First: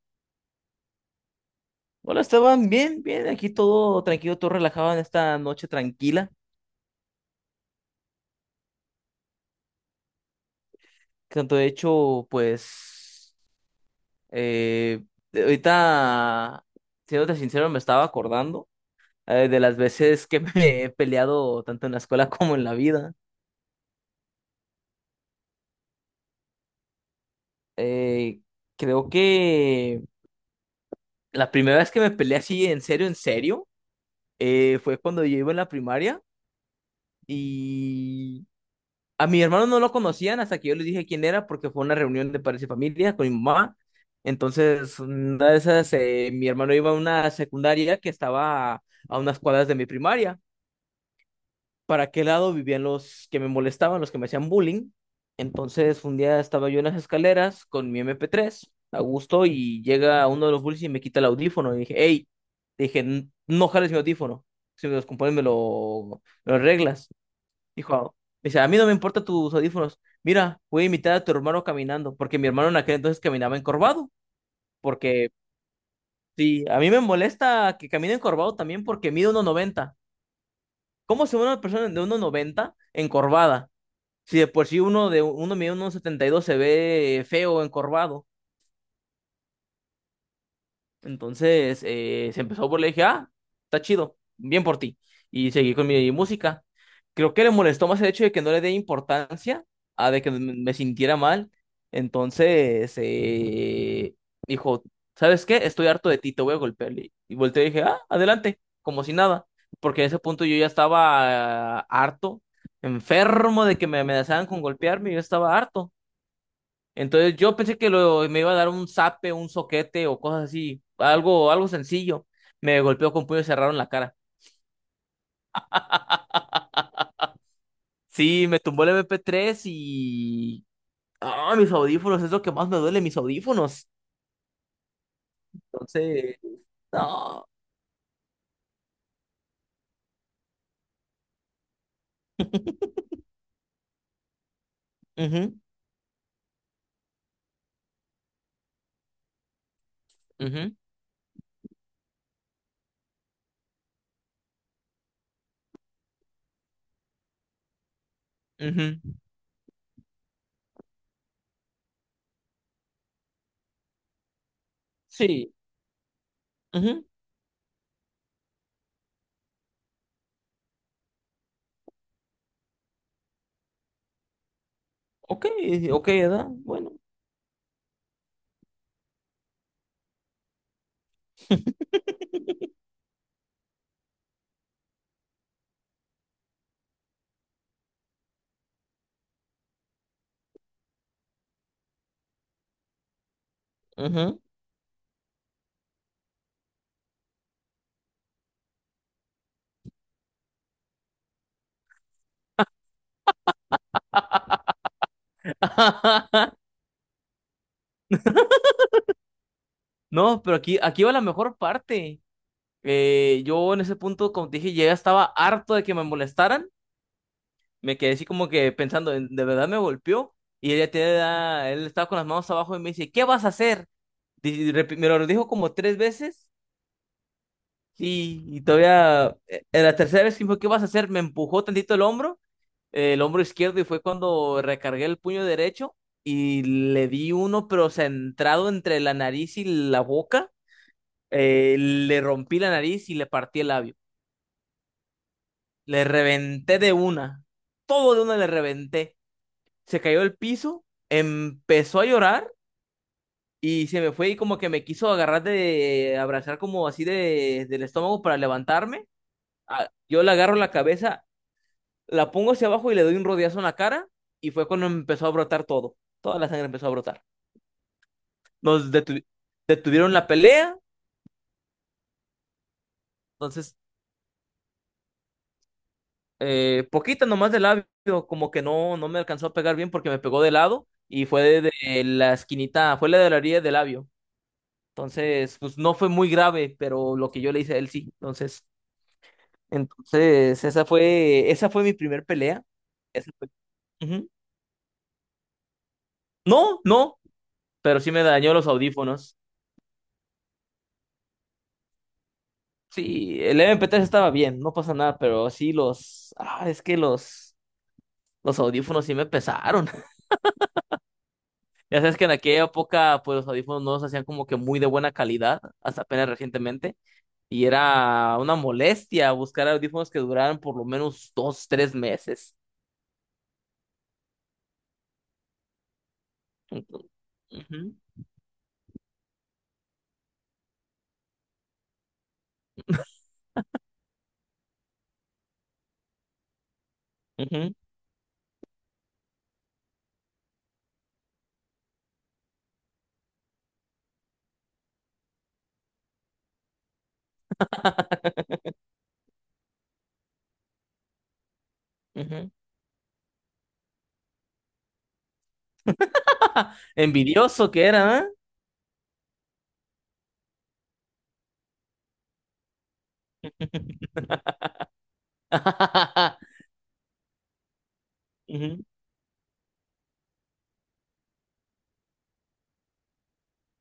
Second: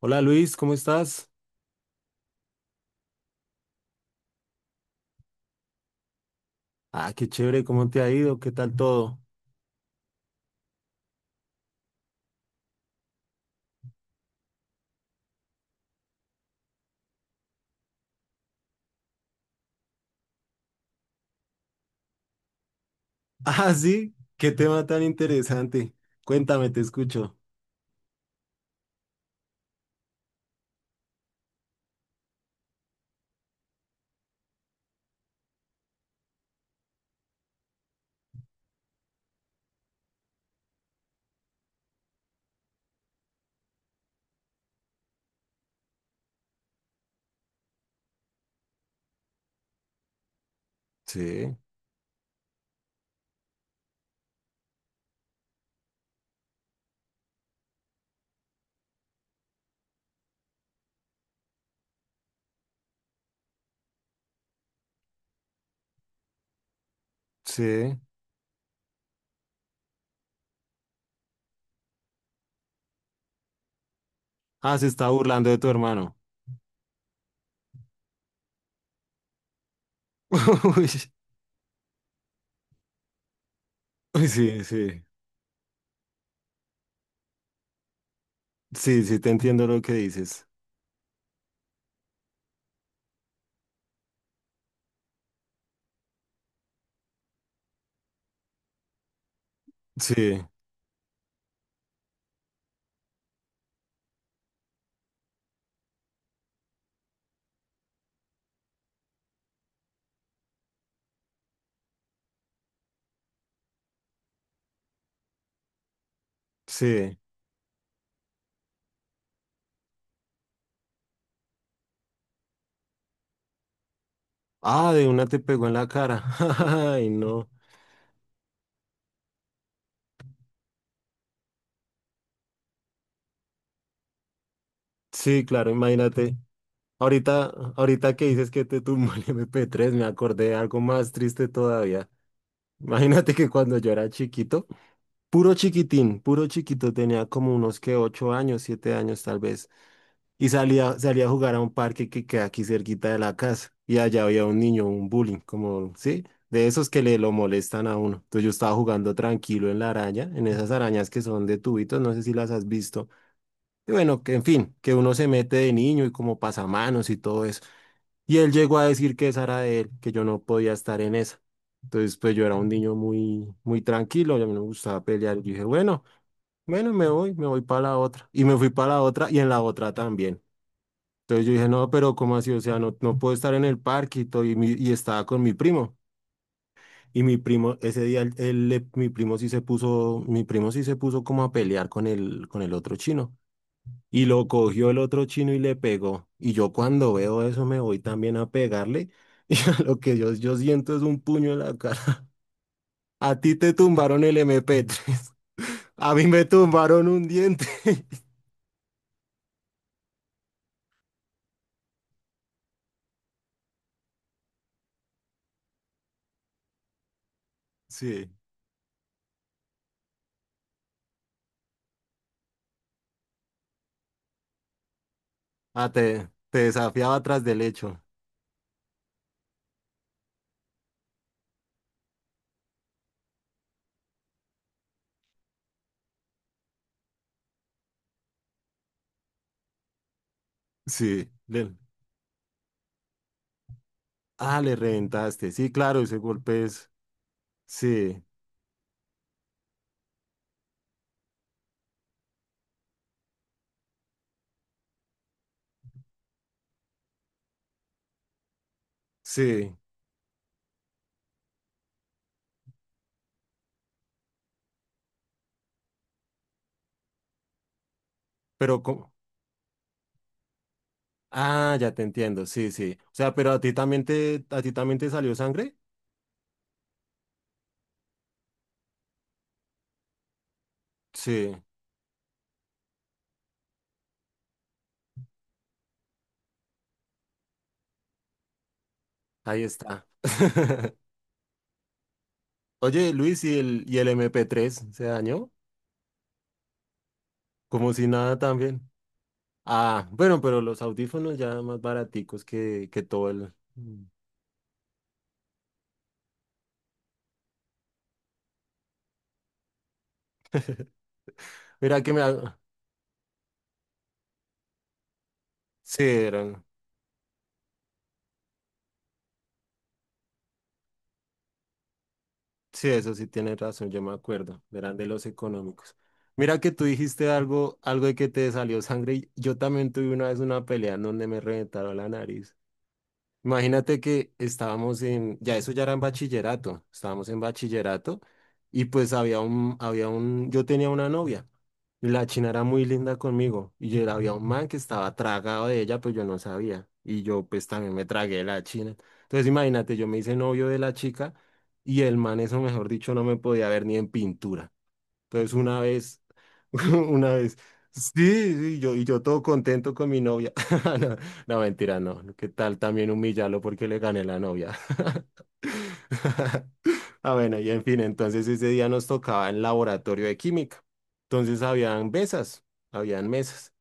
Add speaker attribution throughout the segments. Speaker 1: Hola Luis, ¿cómo estás?
Speaker 2: Hola Esteban, bien, bien, aquí todo tranquilo, todo relajado en esta noche tranquila.
Speaker 1: Ah, qué chévere, ¿cómo te ha ido? ¿Qué tal todo?
Speaker 2: Tanto de hecho, pues, eh, ahorita, siéndote sincero, me estaba acordando de las veces que me he peleado tanto en la escuela como en la vida.
Speaker 1: Ah, sí, qué tema tan interesante. Cuéntame, te escucho.
Speaker 2: Eh, Creo que la primera vez que me peleé así, en serio, fue cuando yo iba en la primaria. A mi hermano no lo conocían hasta que yo les dije quién era, porque fue una reunión de padres y familia con mi mamá. Entonces, una de esas, mi hermano iba a una secundaria que estaba a unas cuadras de mi primaria.
Speaker 1: Sí,
Speaker 2: Para qué lado vivían los que me molestaban, los que me hacían bullying. Entonces, un día estaba yo en las escaleras con mi MP3 a gusto, y llega uno de los bullies y me quita el audífono. Y dije, hey, "No jales mi audífono. Si me los compones, me lo arreglas.
Speaker 1: sí.
Speaker 2: Dijo, Dice, a mí no me importa tus audífonos. Mira, voy a imitar a tu hermano caminando, porque mi hermano en aquel entonces caminaba encorvado,
Speaker 1: Ah, se está
Speaker 2: porque
Speaker 1: burlando de tu hermano.
Speaker 2: sí, a mí me molesta que camine encorvado también porque mide uno noventa.
Speaker 1: Uy,
Speaker 2: ¿Cómo se ve una persona de uno noventa encorvada?
Speaker 1: uy,
Speaker 2: Si de
Speaker 1: sí,
Speaker 2: por sí
Speaker 1: sí.
Speaker 2: uno de uno mide uno setenta y dos se ve feo encorvado.
Speaker 1: Sí, sí, te entiendo lo que dices.
Speaker 2: Entonces se empezó por le dije, ah, está chido, bien por ti. Y seguí con mi música. Creo que le molestó más el hecho de que no le dé importancia a de que me
Speaker 1: Sí,
Speaker 2: me sintiera mal. Entonces dijo, ¿sabes qué? Estoy harto de ti, te voy a golpear. Y volteé y dije, ah, adelante, como si nada. Porque en ese punto yo ya estaba harto, enfermo de que me amenazaran con golpearme, yo estaba harto.
Speaker 1: sí.
Speaker 2: Entonces yo pensé que me iba a dar un zape, un soquete o cosas así, algo sencillo. Me golpeó con puño cerrado en la cara.
Speaker 1: Ah, de una te pegó en la cara. Ay, no.
Speaker 2: Sí, me tumbó el MP3 y... Ah, mis audífonos, es lo que más me duele, mis audífonos.
Speaker 1: Sí, claro, imagínate.
Speaker 2: Entonces, no.
Speaker 1: Ahorita, ahorita que dices que te tumbó el MP3, me acordé de algo más triste todavía. Imagínate que cuando yo era chiquito, puro
Speaker 2: Ujú,
Speaker 1: chiquitín, puro chiquito, tenía como unos que 8 años, 7 años tal vez, y
Speaker 2: ujú,
Speaker 1: salía, salía a jugar a un parque que queda aquí cerquita de la casa, y allá había un niño, un bullying, como, sí, de esos que le lo molestan a uno. Entonces yo estaba
Speaker 2: ujú.
Speaker 1: jugando tranquilo en la araña, en esas arañas que son de tubitos, no sé si las has visto. Y bueno, que en fin, que uno se
Speaker 2: Sí,
Speaker 1: mete de niño y como
Speaker 2: ujú.
Speaker 1: pasamanos y todo eso. Y él llegó a decir que esa era de él, que yo no podía estar en esa. Entonces, pues yo era un niño muy, muy tranquilo, y a mí no me gustaba pelear. Yo
Speaker 2: Ok,
Speaker 1: dije, bueno.
Speaker 2: ok, ¿verdad?
Speaker 1: Bueno,
Speaker 2: Bueno.
Speaker 1: me voy para la otra. Y me fui para la otra y en la otra también. Entonces yo dije, no, pero ¿cómo así? O sea, no, no puedo estar en el parque y, todo, y, y estaba con mi primo. Y mi primo, ese día, mi primo sí se puso, como a pelear con el otro chino. Y
Speaker 2: Ujú.
Speaker 1: lo cogió el otro chino y le pegó. Y yo cuando veo eso me voy también a pegarle. Y a lo que yo, siento es un puño en la cara. A ti te tumbaron el MP3. A mí me tumbaron un diente.
Speaker 2: No, pero aquí va la mejor parte. Yo en ese punto, como te dije, ya estaba harto de que me molestaran. Me quedé así
Speaker 1: Sí.
Speaker 2: como que pensando, ¿de verdad me golpeó? Él estaba con las manos abajo y me dice, ¿qué vas a hacer? Me lo dijo como
Speaker 1: Ah,
Speaker 2: tres
Speaker 1: te,
Speaker 2: veces,
Speaker 1: te desafiaba atrás del hecho.
Speaker 2: y todavía, en la tercera vez que me dijo, ¿qué vas a hacer? Me empujó tantito el hombro izquierdo y fue cuando recargué el puño derecho y le di uno, pero centrado entre la nariz y la boca,
Speaker 1: Sí.
Speaker 2: le rompí la nariz y le partí el labio.
Speaker 1: Le reventaste. Sí, claro,
Speaker 2: Le
Speaker 1: ese golpe
Speaker 2: reventé
Speaker 1: es.
Speaker 2: de una, todo de
Speaker 1: Sí,
Speaker 2: una le reventé. Se cayó al piso, empezó a llorar y se me fue y como que me quiso agarrar de abrazar como así del estómago para levantarme.
Speaker 1: sí.
Speaker 2: Ah, yo le agarro la cabeza, la pongo hacia abajo y le doy un rodeazo en la cara y fue cuando empezó a brotar todo. Toda la sangre empezó a brotar.
Speaker 1: Pero
Speaker 2: Nos
Speaker 1: como.
Speaker 2: detuvieron la pelea,
Speaker 1: Ah, ya te entiendo. Sí, sí. O sea, pero
Speaker 2: entonces
Speaker 1: a ti también te salió sangre.
Speaker 2: poquita nomás de labio, como que no me alcanzó a pegar bien porque me pegó de lado y fue
Speaker 1: Sí,
Speaker 2: de la esquinita, fue la de la orilla del labio. Entonces, pues no fue muy grave, pero lo que yo le hice a él sí. Entonces,
Speaker 1: ahí está.
Speaker 2: entonces esa fue, esa fue mi primer pelea.
Speaker 1: Oye,
Speaker 2: Esa
Speaker 1: Luis,
Speaker 2: fue-
Speaker 1: ¿y el
Speaker 2: Ujú.
Speaker 1: MP3 se dañó?
Speaker 2: No, no,
Speaker 1: Como
Speaker 2: pero
Speaker 1: si
Speaker 2: sí me
Speaker 1: nada
Speaker 2: dañó los
Speaker 1: también.
Speaker 2: audífonos.
Speaker 1: Ah, bueno, pero los audífonos ya más baraticos que todo
Speaker 2: Sí,
Speaker 1: el.
Speaker 2: el MP3 estaba bien, no pasa nada, pero sí los, ah, es que los audífonos sí me pesaron. Ya
Speaker 1: Mira que
Speaker 2: sabes
Speaker 1: me.
Speaker 2: que en aquella época, pues los audífonos no se hacían como que muy de buena calidad, hasta
Speaker 1: Sí,
Speaker 2: apenas
Speaker 1: eran.
Speaker 2: recientemente, y era una molestia buscar audífonos que duraran por lo menos dos, tres meses.
Speaker 1: Sí, eso sí tienes razón, yo me acuerdo, eran de los económicos. Mira que tú dijiste algo,
Speaker 2: Ujú.
Speaker 1: algo de que te salió sangre. Y yo también tuve una vez una pelea en donde me reventaron la nariz. Imagínate que estábamos en, ya eso ya era en bachillerato, estábamos en
Speaker 2: Ujú,
Speaker 1: bachillerato y pues había un, yo tenía una novia y la china era muy linda conmigo y yo, había un man que estaba tragado de ella, pues yo no sabía y yo pues también me tragué de la china. Entonces imagínate, yo me hice novio de la chica y el man
Speaker 2: ujú.
Speaker 1: eso mejor dicho no me podía ver ni en pintura. Entonces una vez, una vez,
Speaker 2: Envidioso que era,
Speaker 1: sí,
Speaker 2: ¿eh?
Speaker 1: sí, yo, y yo todo contento con mi novia. No, no, mentira, no. No, ¿qué tal también humillarlo porque le gané la novia? Ah, bueno, y en fin, entonces ese
Speaker 2: Ujú,
Speaker 1: día nos tocaba en laboratorio de química. Entonces habían mesas, habían mesas.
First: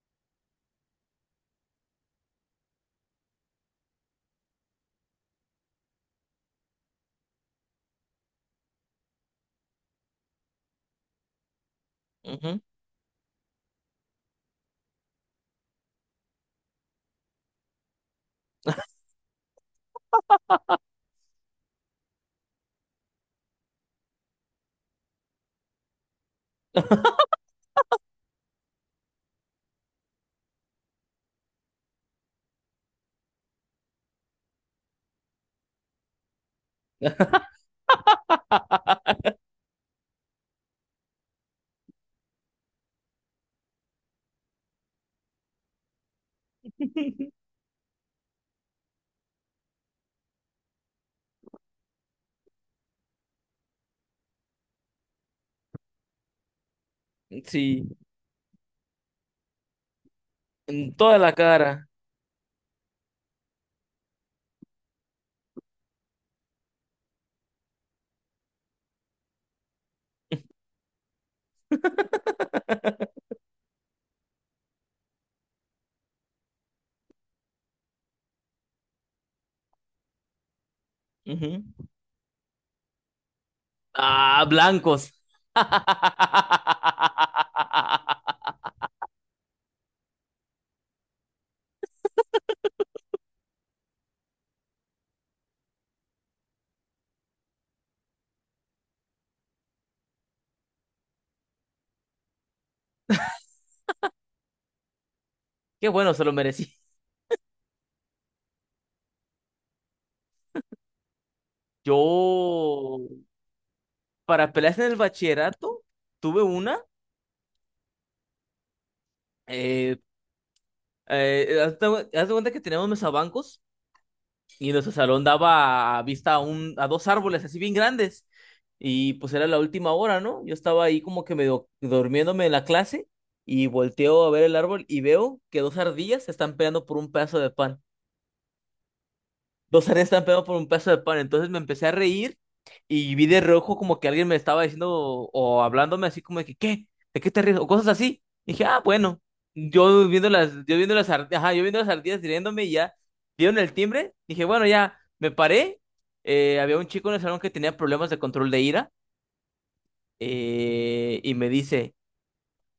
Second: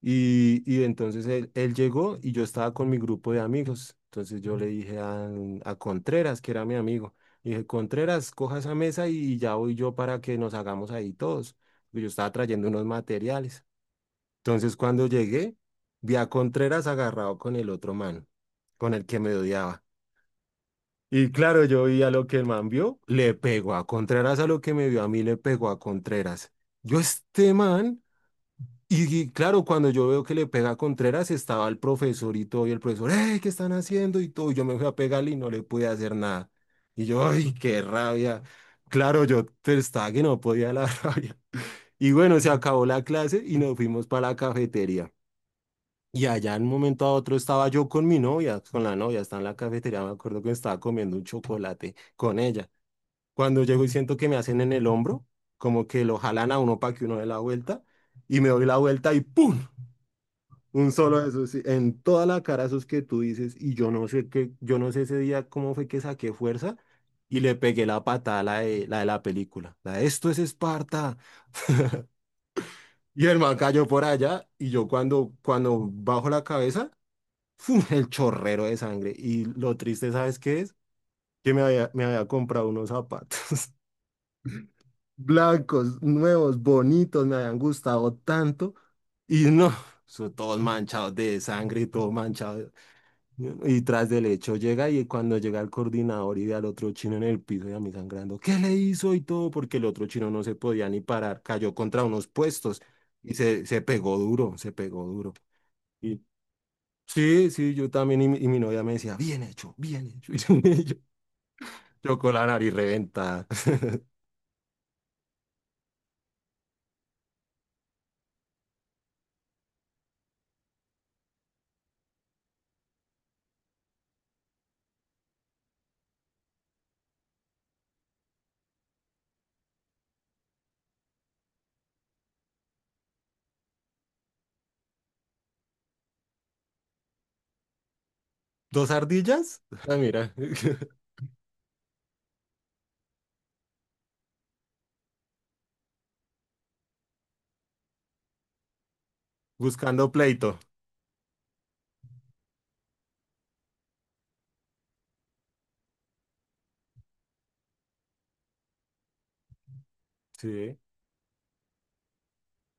Speaker 1: Y entonces él llegó y yo estaba con mi grupo de amigos. Entonces yo le dije a Contreras, que era mi amigo, le dije, Contreras, coja esa mesa y ya voy yo para que nos hagamos ahí todos, porque yo estaba
Speaker 2: ujú.
Speaker 1: trayendo unos materiales. Entonces cuando llegué, vi a Contreras agarrado con el otro man, con el que me odiaba. Y claro, yo vi a lo que el man vio, le pegó a Contreras, a lo que me vio a mí, le pegó a Contreras. Yo, este man. Y claro, cuando yo veo que le pega a Contreras, estaba el profesor y todo, y el profesor, ¡ey! ¿Qué están haciendo? Y todo, y yo me fui a pegarle y no le pude hacer nada. Y yo, ¡ay, qué rabia! Claro, yo estaba que no podía la rabia. Y bueno, se acabó la clase y nos fuimos para la cafetería. Y allá en un momento a otro estaba yo con mi novia, con la novia, estaba en la cafetería, me acuerdo que estaba comiendo un chocolate con ella. Cuando llego y siento que me hacen en el hombro, como que lo jalan a uno para que uno dé la vuelta,
Speaker 2: Sí,
Speaker 1: y me doy la vuelta y ¡pum! Un
Speaker 2: en toda
Speaker 1: solo de
Speaker 2: la
Speaker 1: esos, sí,
Speaker 2: cara.
Speaker 1: en toda la cara esos que tú dices, y yo no sé qué, yo no sé ese día cómo fue que saqué fuerza y le pegué la patada a la de la, de la película. La de, esto es Esparta. Y el man cayó por allá, y yo cuando, bajo la cabeza, ¡fum! El chorrero de sangre. Y lo triste, ¿sabes qué es? Que
Speaker 2: Ujú.
Speaker 1: me había comprado unos zapatos
Speaker 2: Ah, blancos.
Speaker 1: blancos, nuevos, bonitos, me habían gustado tanto, y no, son todos manchados de sangre y todo manchado. Y tras del hecho llega y cuando llega el coordinador y ve al otro chino en el piso y a mí sangrando, ¿qué le hizo? Y todo, porque el otro chino no se podía ni parar, cayó contra unos puestos y se pegó duro, se pegó duro.
Speaker 2: Qué bueno,
Speaker 1: Y
Speaker 2: se lo merecí.
Speaker 1: sí, sí, yo también y, mi novia me decía, bien hecho, bien hecho. Y yo, yo con la nariz
Speaker 2: Yo,
Speaker 1: reventada.
Speaker 2: para peleas en el bachillerato, tuve una. Eh, haz de cuenta que teníamos mesabancos y nuestro salón daba a vista a dos árboles así bien grandes. Y pues era la última hora, ¿no? Yo estaba ahí como que medio durmiéndome en la clase y volteo a ver el árbol y veo que dos ardillas se están peleando por un pedazo de pan.
Speaker 1: ¿Dos ardillas?
Speaker 2: Dos
Speaker 1: Ah,
Speaker 2: áreas están
Speaker 1: mira,
Speaker 2: pegados por un pedazo de pan. Entonces me empecé a reír y vi de rojo como que alguien me estaba diciendo o hablándome así como de que, ¿qué? ¿De qué te ríes? O cosas así. Y dije, ah, bueno.
Speaker 1: buscando pleito.
Speaker 2: Yo viendo las ardillas riéndome y ya dieron el timbre. Dije, bueno, ya me paré. Había un chico en el salón que tenía problemas de control de ira,
Speaker 1: Sí.
Speaker 2: y me dice,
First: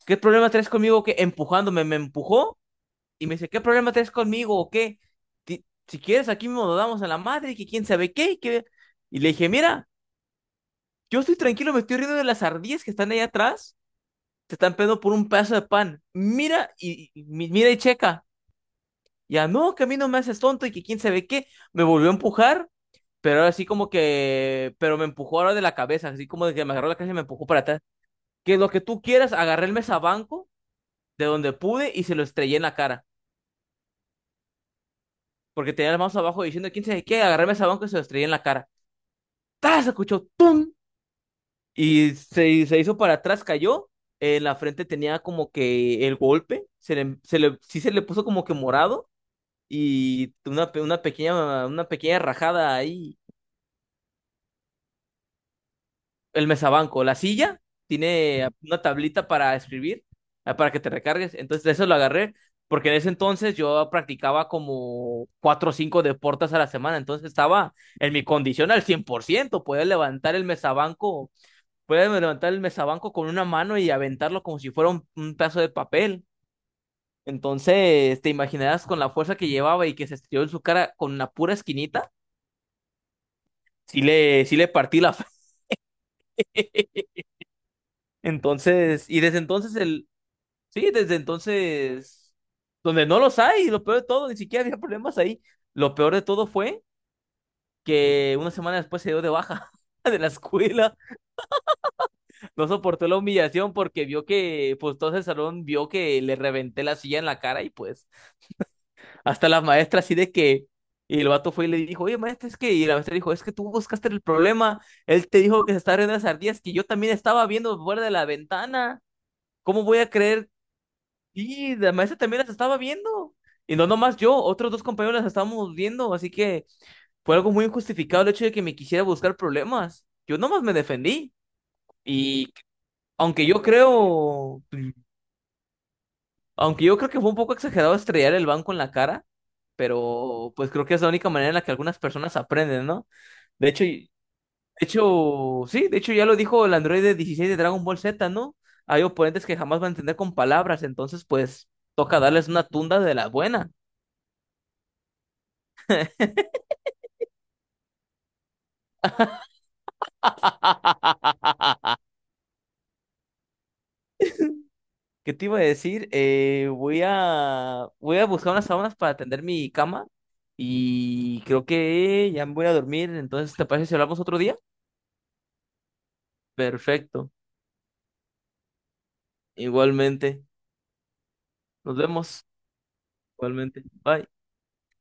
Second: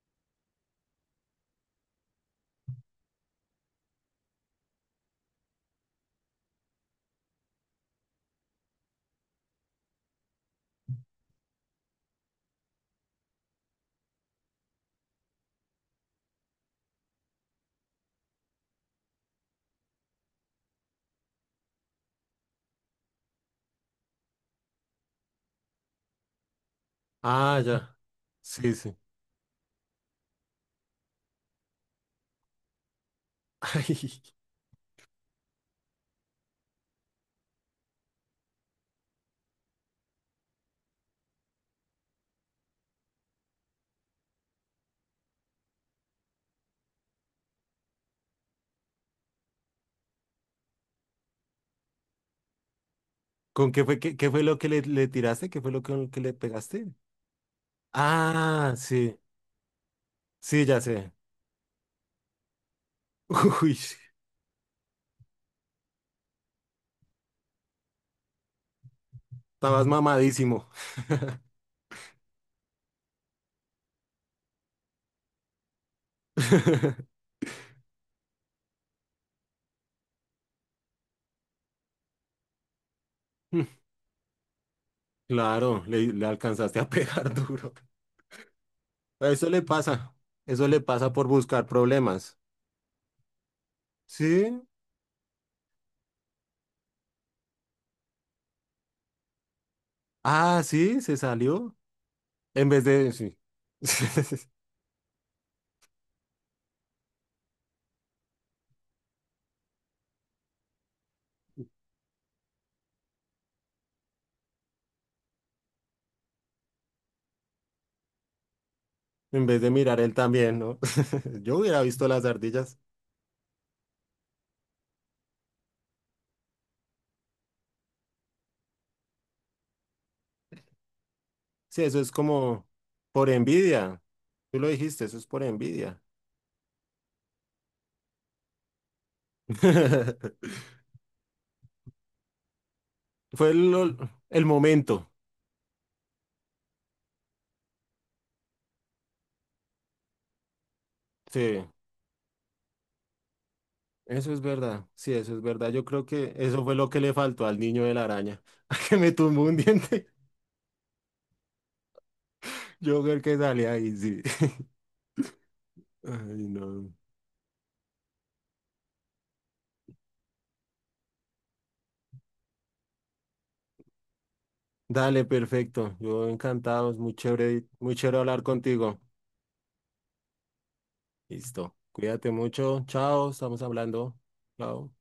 Speaker 2: ¿qué problema traes conmigo? Que empujándome, me empujó y me dice, ¿qué problema tenés conmigo o qué? Si quieres, aquí mismo nos damos a la madre, que quién sabe qué, y que... Y le dije, mira, yo estoy tranquilo, me estoy riendo de las ardillas que están ahí atrás, te están pegando por un pedazo de pan. Mira mira y checa. Ya, no, que a mí no me haces tonto y que quién sabe qué. Me volvió a empujar, pero ahora sí como que... Pero me empujó ahora de la cabeza, así como de que me agarró la cabeza y me empujó
Speaker 1: Ah,
Speaker 2: para atrás.
Speaker 1: ya.
Speaker 2: Que lo
Speaker 1: Sí,
Speaker 2: que
Speaker 1: sí.
Speaker 2: tú quieras, agarré el mesabanco de donde pude y se lo estrellé en la cara,
Speaker 1: Ay,
Speaker 2: porque tenía las manos abajo diciendo quién sabe qué, agarrarme el banco y se lo estrellé en la cara. ¡Tas! Escuchó ¡tum! Y se hizo para atrás, cayó. En la frente tenía como que el golpe, sí se le puso como que morado, y una pequeña rajada ahí.
Speaker 1: ¿con qué fue, qué fue lo que le tiraste? ¿Qué fue lo que le
Speaker 2: El
Speaker 1: pegaste?
Speaker 2: mesabanco, la silla tiene
Speaker 1: Ah,
Speaker 2: una
Speaker 1: sí,
Speaker 2: tablita para escribir, ah,
Speaker 1: sí,
Speaker 2: para
Speaker 1: ya
Speaker 2: que te
Speaker 1: sé.
Speaker 2: recargues. Entonces, de eso lo agarré, porque en ese entonces
Speaker 1: Uy,
Speaker 2: yo
Speaker 1: sí,
Speaker 2: practicaba como cuatro o cinco deportes a la semana. Entonces, estaba en mi condición al 100%. Podía
Speaker 1: estabas
Speaker 2: levantar el
Speaker 1: mamadísimo.
Speaker 2: mesabanco, podía levantar el mesabanco con una mano y aventarlo como si fuera un pedazo de papel. Entonces, te imaginarás con la fuerza que llevaba y que se estiró en su cara con una pura esquinita. Sí le partí la.
Speaker 1: Claro, le alcanzaste a pegar duro.
Speaker 2: Entonces, y desde
Speaker 1: Eso le
Speaker 2: entonces el,
Speaker 1: pasa, eso le
Speaker 2: Sí,
Speaker 1: pasa
Speaker 2: desde
Speaker 1: por buscar
Speaker 2: entonces,
Speaker 1: problemas.
Speaker 2: donde no los hay, y lo peor de todo, ni
Speaker 1: Sí,
Speaker 2: siquiera había problemas ahí. Lo peor de todo fue que una semana después se dio de baja de la
Speaker 1: ah,
Speaker 2: escuela,
Speaker 1: sí, se salió.
Speaker 2: no
Speaker 1: En vez
Speaker 2: soportó
Speaker 1: de,
Speaker 2: la
Speaker 1: sí.
Speaker 2: humillación porque vio que, pues todo el salón vio que le reventé la silla en la cara y pues hasta la maestra así de que, y el vato fue y le dijo, oye maestra, es que, y la maestra dijo, es que tú buscaste el problema, él te dijo que se estaba riendo de las ardillas, que yo también estaba viendo fuera de la ventana,
Speaker 1: En vez de
Speaker 2: ¿cómo voy
Speaker 1: mirar
Speaker 2: a
Speaker 1: él
Speaker 2: creer?
Speaker 1: también, ¿no? Yo
Speaker 2: Y
Speaker 1: hubiera
Speaker 2: la
Speaker 1: visto
Speaker 2: maestra
Speaker 1: las
Speaker 2: también las estaba
Speaker 1: ardillas.
Speaker 2: viendo. Y no nomás yo, otros dos compañeros las estábamos viendo. Así que fue algo muy injustificado el hecho de que me quisiera buscar problemas. Yo nomás me defendí.
Speaker 1: Sí, eso es
Speaker 2: Y
Speaker 1: como por
Speaker 2: aunque yo
Speaker 1: envidia. Tú
Speaker 2: creo,
Speaker 1: lo dijiste, eso es por envidia.
Speaker 2: aunque yo creo que fue un poco exagerado estrellar el banco en la cara, pero pues creo que es la única manera en la que algunas personas aprenden, ¿no?
Speaker 1: Fue
Speaker 2: De hecho, y-
Speaker 1: el
Speaker 2: de
Speaker 1: momento.
Speaker 2: hecho, sí, de hecho ya lo dijo el androide 16 de Dragon Ball Z, ¿no? Hay oponentes que jamás van a entender con palabras, entonces
Speaker 1: Sí.
Speaker 2: pues toca darles una tunda de la buena.
Speaker 1: Eso es verdad, sí, eso es verdad. Yo creo que eso fue lo que le faltó al niño de la araña, que me tumbó un diente. Yo creo que sale ahí, sí.
Speaker 2: ¿Qué te iba a decir?
Speaker 1: Ay,
Speaker 2: Eh,
Speaker 1: no.
Speaker 2: voy a, voy a buscar unas sábanas para atender mi cama y creo que ya me voy a dormir. Entonces, ¿te parece si hablamos otro día?
Speaker 1: Dale, perfecto. Yo encantado, es
Speaker 2: Perfecto.
Speaker 1: muy chévere hablar contigo.
Speaker 2: Igualmente.
Speaker 1: Listo.
Speaker 2: Nos
Speaker 1: Cuídate
Speaker 2: vemos.
Speaker 1: mucho. Chao, estamos
Speaker 2: Igualmente.
Speaker 1: hablando.
Speaker 2: Bye.
Speaker 1: Chao.